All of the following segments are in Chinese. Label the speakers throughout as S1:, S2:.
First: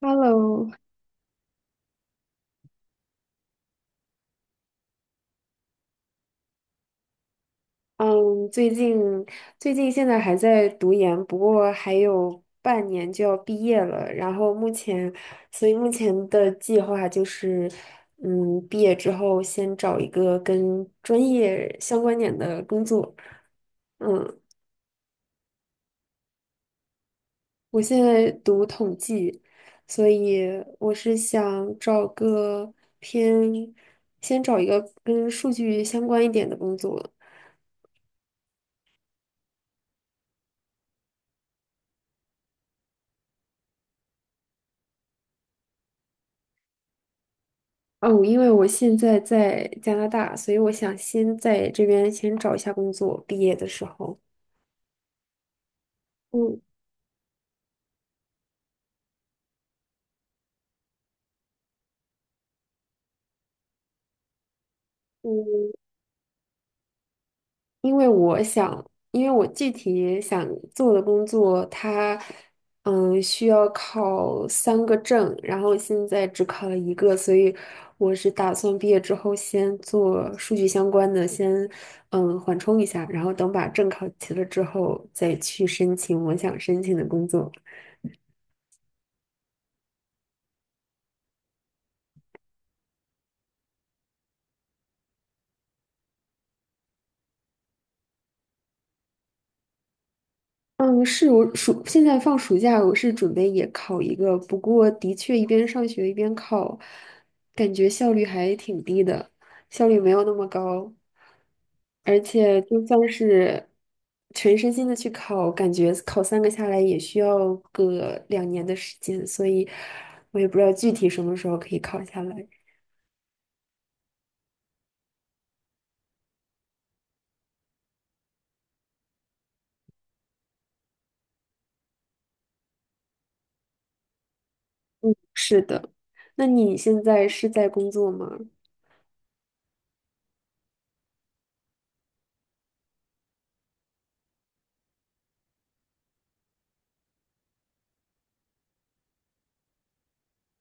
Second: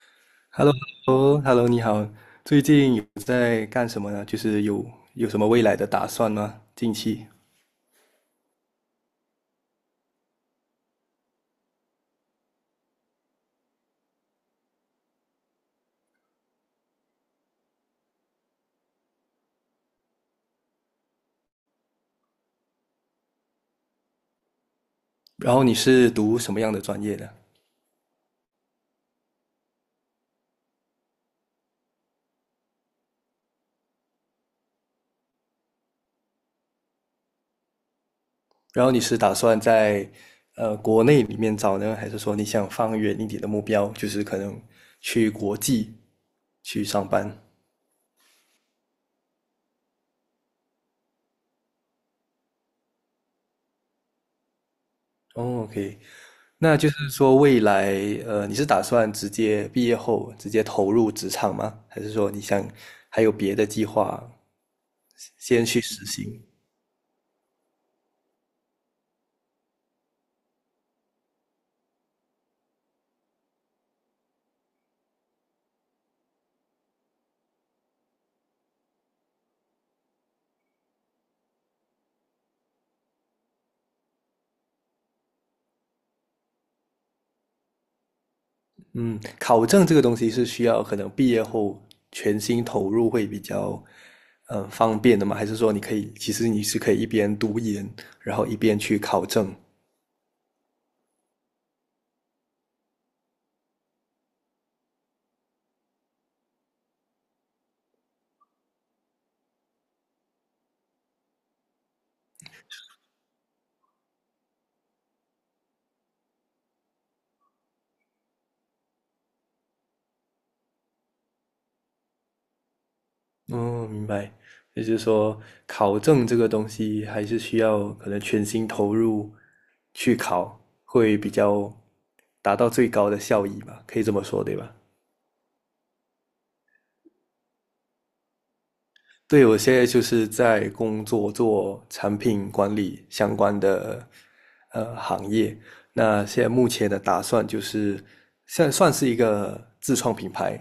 S1: Hello。
S2: Hello，Hello，你好。最近有在干什么呢？就是有什么未来的打算吗？近期。
S1: 嗯，最近最近现在还在读研，不过还有半年就要毕业了。然后目前，所以目前的计划就是，毕业之后先找一个跟专业相关点的工作。嗯。
S2: 然后你是读什么样的专业的？
S1: 我现在读统计，所以我是想找个偏，先找一个跟数据相关一点的工作。
S2: 然后你是打算在国内里面找呢，还是说你想放远一点的目标，就是可能去国际去上班？
S1: 哦，因为我现在在加拿大，所以我想先在这边先找一下工作，毕业的时候。
S2: 哦，OK，
S1: 嗯
S2: 那就是说未来你是打算直接毕业后直接投入职场吗？还是说你想还有别的计划先
S1: 嗯。
S2: 去实行？
S1: 因为我想，因为我具体想做的工作，它需要考3个证，然后现在只考了一个，所以我是打算毕业之后先做数据相关的，先缓冲一下，然后等把证考齐了之后再去申请我想申请的工作。
S2: 嗯，考证这个东西是需要可能毕业后全心投入会比较，方便的吗？还是说你可以，其实你是可以一边读研，然后一边去考证？
S1: 嗯，是我现在放暑假，我是准备也考一个，不过的确一边上学一边考，感觉效率还挺低的，效率没有那么高，而且就算是全身心的去考，感觉考三个下来也需要个2年的时间，所以我也不知道具体什么时候可以考下来。
S2: 哦，明白。也就是说，考证这个东西还是需要可能全心投入去考，会比较达到最高的效益吧？可以这么说，对吧？
S1: 是的，那你现在是在工作吗？
S2: 对，我现在就是在工作做产品管理相关的行业。那现在目前的打算就是，现在算是一个自创品牌。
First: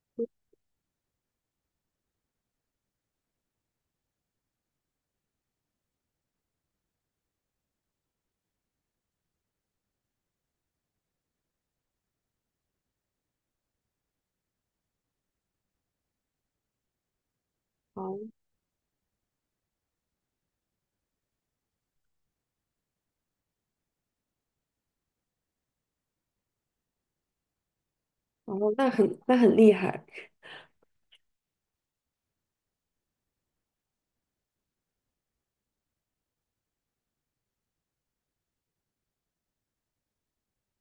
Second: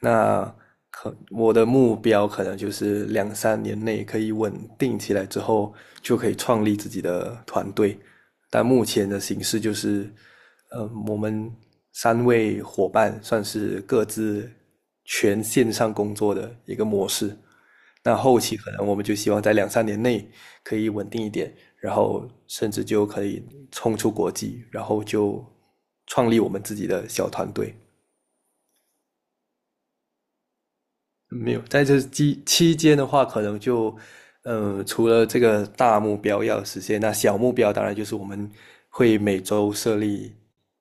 S2: 那可我的目标可能就是两三年内可以稳定起来之后，就可以创立自己的团队。但目前的形式就是，我们三位伙伴算是各自全线上工作的一个模式。那
S1: 哦。
S2: 后期可能我们就希望在两三年内可以稳定一点，然后甚至就可以冲出国际，然后就创立我们自己的小团队。
S1: 哦，那很厉害。
S2: 没有，在这期间的话，可能就，除了这个大目标要实现，那小目标当然就是我们会每周设立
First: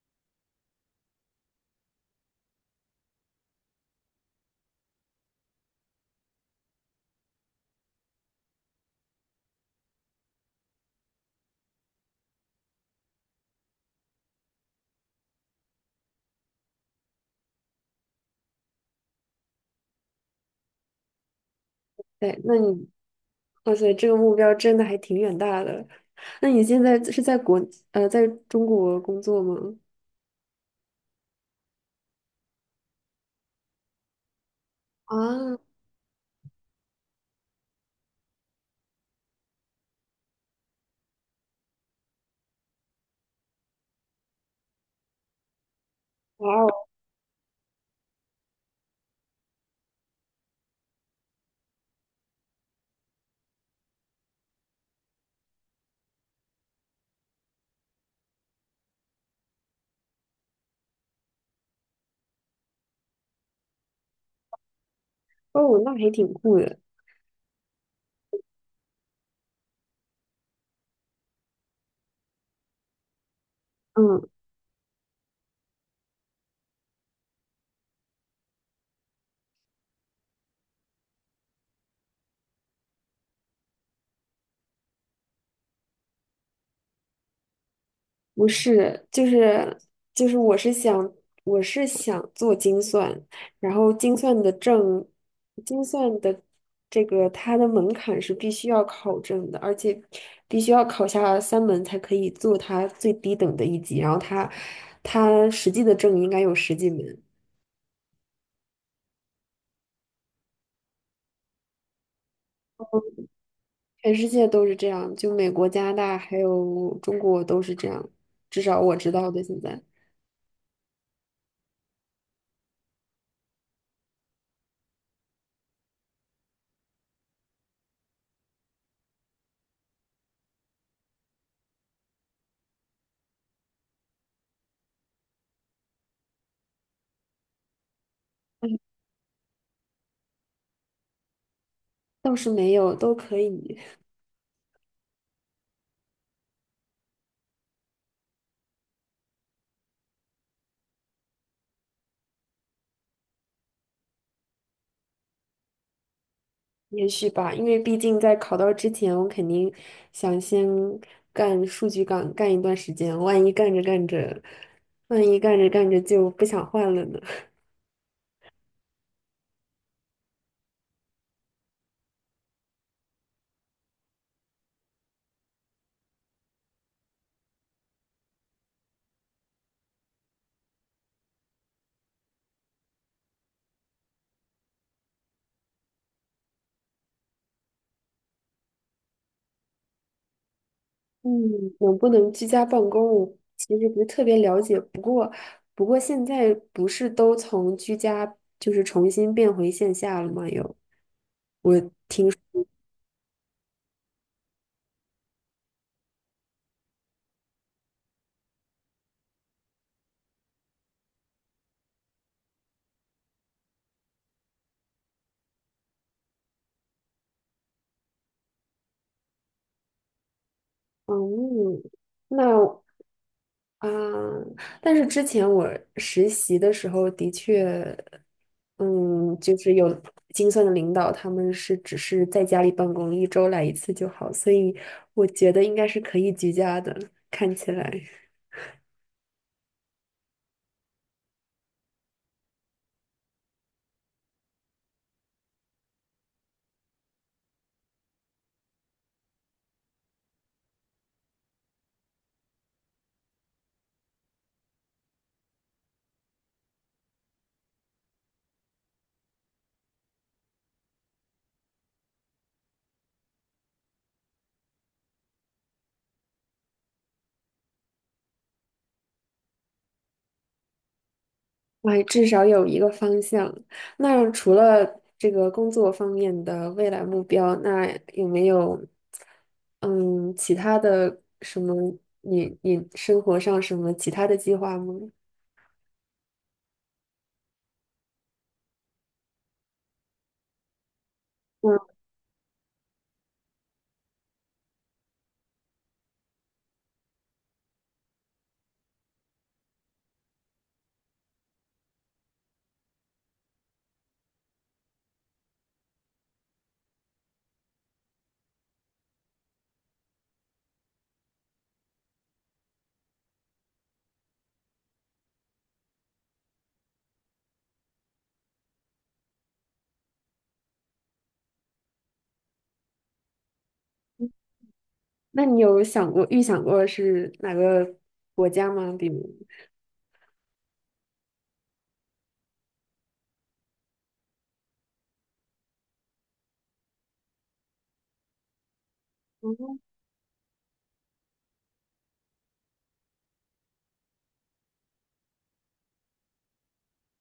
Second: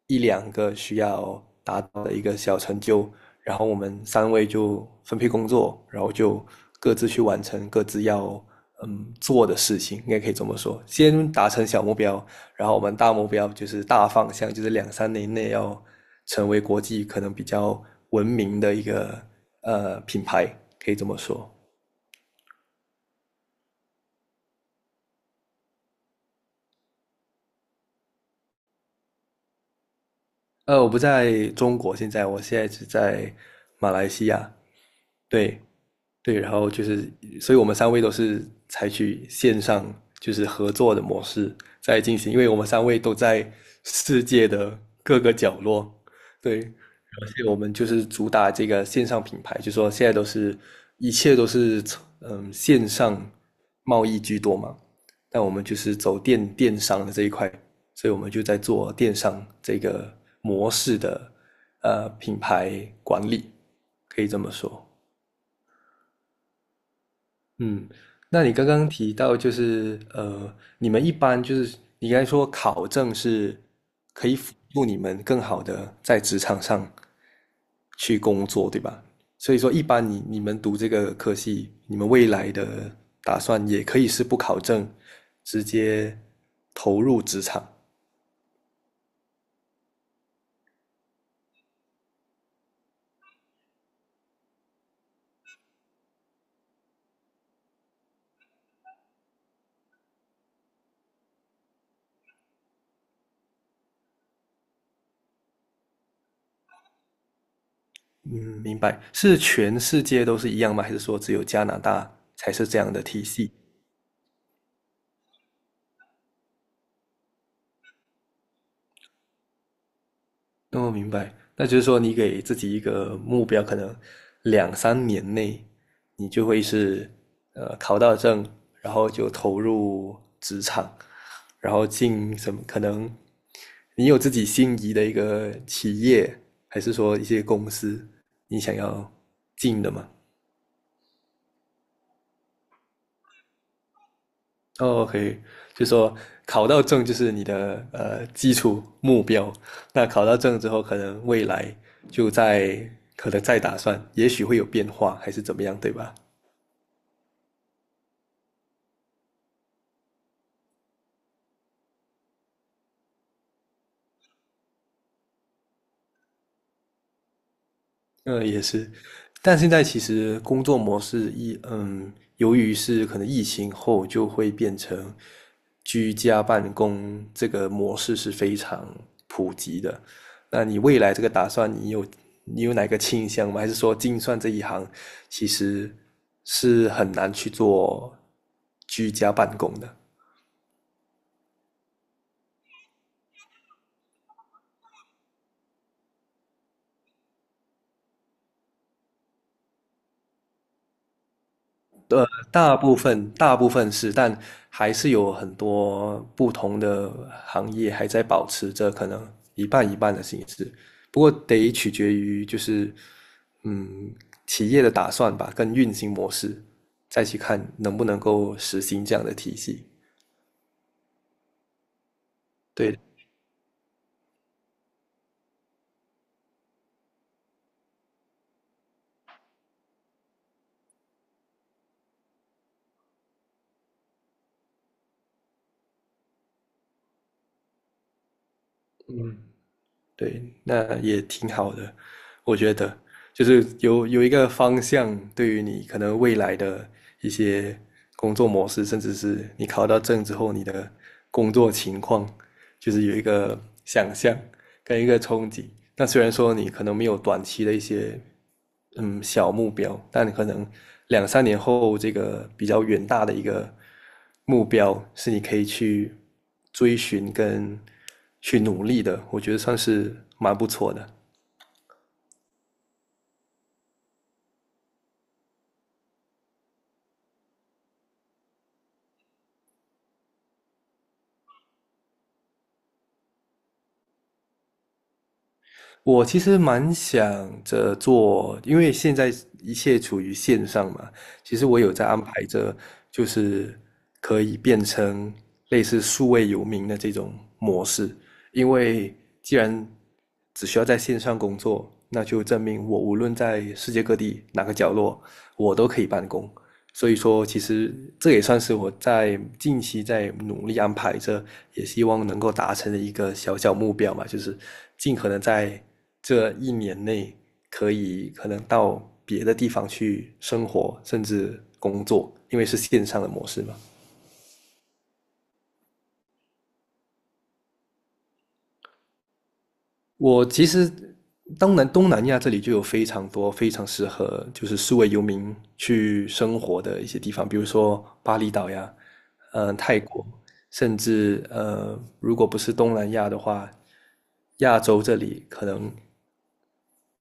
S2: 一两个需要达到的一个小成就，然后我们三位就分配工作，然后就各自去完成各自要做的事情，应该可以这么说，先达成小目标，然后我们大目标就是大方向，就是两三年内要成为国际可能比较文明的一个品牌，可以这么说。
S1: 对，哇塞，这个目标真的还挺远大的。那你现在是在中国工作吗？
S2: 我不在中国，我现在只在马来西亚。
S1: 啊。
S2: 对，对，然后就是，所以我们三位都是采取线上就是合作的模式在进行，因为我们三位都在世界的各个角落，对，
S1: 哇哦。
S2: 而且我们就是主打这个线上品牌，就说现在都是一切都是线上贸易居多嘛，但我们就是走电商的这一块，所以我们就在做电商这个模式的品牌管理，可以这么说。
S1: 哦，那还挺酷的。
S2: 嗯，那你刚刚提到就是你们一般就是你刚才说考证是
S1: 嗯。
S2: 可以辅助你们更好的在职场上去工作，对吧？所以说，一般你们读这个科系，你们未来的打算也可以是不考证，直接投入职场。
S1: 不是，就是我是想做精算，然后精算的证，精算的这个它的门槛是必须要考证的，而且必须要考下3门才可以做它最低等的一级，然后它实际的证应该有十几门。
S2: 嗯，明白。是全世界都是一样吗？还是说只有加拿大才是这样的体系？
S1: 全世界都是这样，就美国、加拿大还有中国都是这样，至少我知道的现在。
S2: 哦，明白。那就是说，你给自己一个目标，可能两三年内，你就会是考到证，然后就投入职场，然后进什么？可能你有自己心仪的一个企业，还是说一些公司，你想
S1: 嗯。
S2: 要进的吗？
S1: 倒是没有，都可以。
S2: 哦，OK，就说考到证就是你的基础目标。那考到证之后，可能未来就在可能再打算，也许会有变化，还是怎么样，对吧？
S1: 也许吧，因为毕竟在考到之前，我肯定想先干数据岗干一段时间，万一干着干着就不想换了呢。
S2: 也是，但现在其实工作模式一，由于是可能疫情后就会变成居家办公这个模式是非常普及的。那你未来这个打算，你有哪个倾向吗？还是说精算这一行其实是很难去做居家办公的？
S1: 嗯，能不能居家办公，我其实不是特别了解。不过现在不是都从居家就是重新变回线下了吗？又。
S2: 大部分是，但还是有很多不同的行业还在保持着可能一半一半的形式，不过得取决于就是嗯企业的打算吧，跟运行模式，再去看能不能够实行这样的体系。
S1: 嗯。那
S2: 对，
S1: 啊、但是之前我实习的时候的确，嗯，就是有精算的领导，他们是只是在家里办公，一周来一次就好，所以我觉得应该是可以居家的，看起来。
S2: 嗯，对，那也挺好的，我觉得，就是有一个方向，对于你可能未来的一些工作模式，甚至是你考到证之后你的工作情况，就是有一个想象。跟一个冲击。那虽然说你可能没有短期的一些小目标，但你可能两三年后这个比较远大的一个目标是你可以去追寻跟去努力的，我觉得算是蛮不错的。
S1: 哎，至少有一个方向。那除了这个工作方面的未来目标，那有没有嗯其他的什么你生活上什么其他的计划吗？
S2: 我其实蛮想着做，因为现在一切处于线上嘛，其实
S1: 嗯。
S2: 我有在安排着，就是可以变成类似数位游民的这种模式，因为既然只需要在线上工作，那就证明我无论在世界各地哪个角落，我都可以办公。所以说，其实这也算是我在近期在努力安排着，也希望能够达成的一个小小目标嘛，就是尽可能在这一年内可以可能到别的地方去生活，甚至工作，因为是线上的模式嘛。
S1: 你有预想过是哪个国家吗？比如。
S2: 我其实东南亚这里就有非常多非常适合就是数位游民去生活的一些地方，比如说巴厘岛呀，
S1: 嗯，
S2: 泰国，甚至如果不是东南亚的话，亚洲这里可能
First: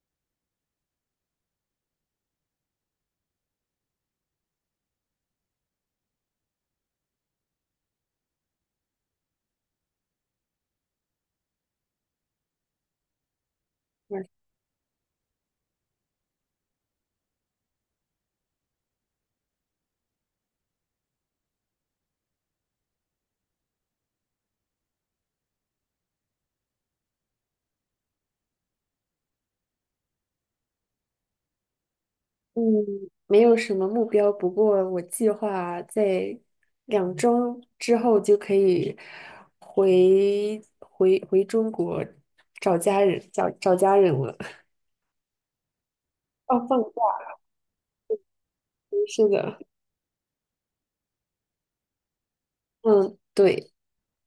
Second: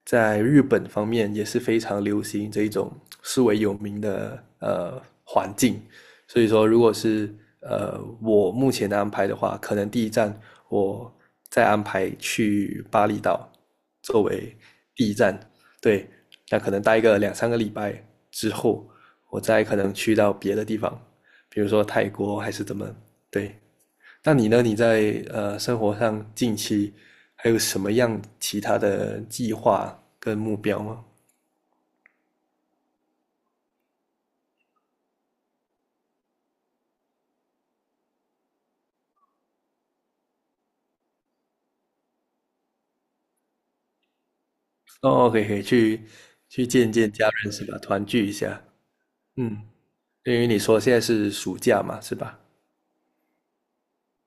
S2: 在日本方面也是非常流行这一种数位游民的环境。所以说，如果是我目前的安排的话，可能第一站我再安排去巴厘岛作为第一站，对，那可能待个两三个礼拜之后，我再可能去到别的地方，比如说泰国还是怎么，对。那你呢？你在生活上近期还有什么样其他的计划跟目标吗？
S1: 嗯，没有什么目标，不过我计划在2周之后就可以回中国，找家人了。
S2: 哦，可以可以去
S1: 哦，
S2: 去
S1: 放假。
S2: 见见家人是吧？团聚一下，
S1: 是的。
S2: 嗯。因为你说现在是暑假嘛，是吧？
S1: 嗯，对，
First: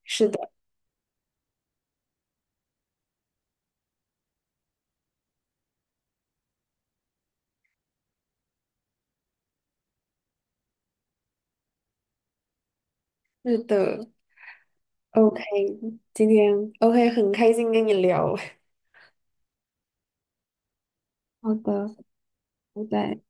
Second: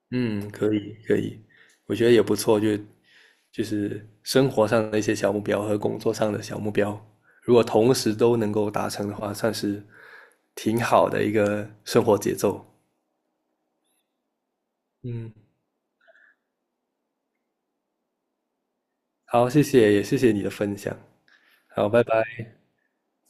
S1: 是
S2: 嗯，
S1: 的，
S2: 可以可以，我觉得也不错，就是生活上的一些小目标和工作上的小目标，如果同时都能够达成的话，算是挺好的一个生活节奏。
S1: 是的。
S2: 嗯，
S1: OK,今天 OK,很开心跟你聊。
S2: 好，谢谢，也谢谢你的分享。
S1: 好
S2: 好，
S1: 的，
S2: 拜拜。
S1: 拜拜。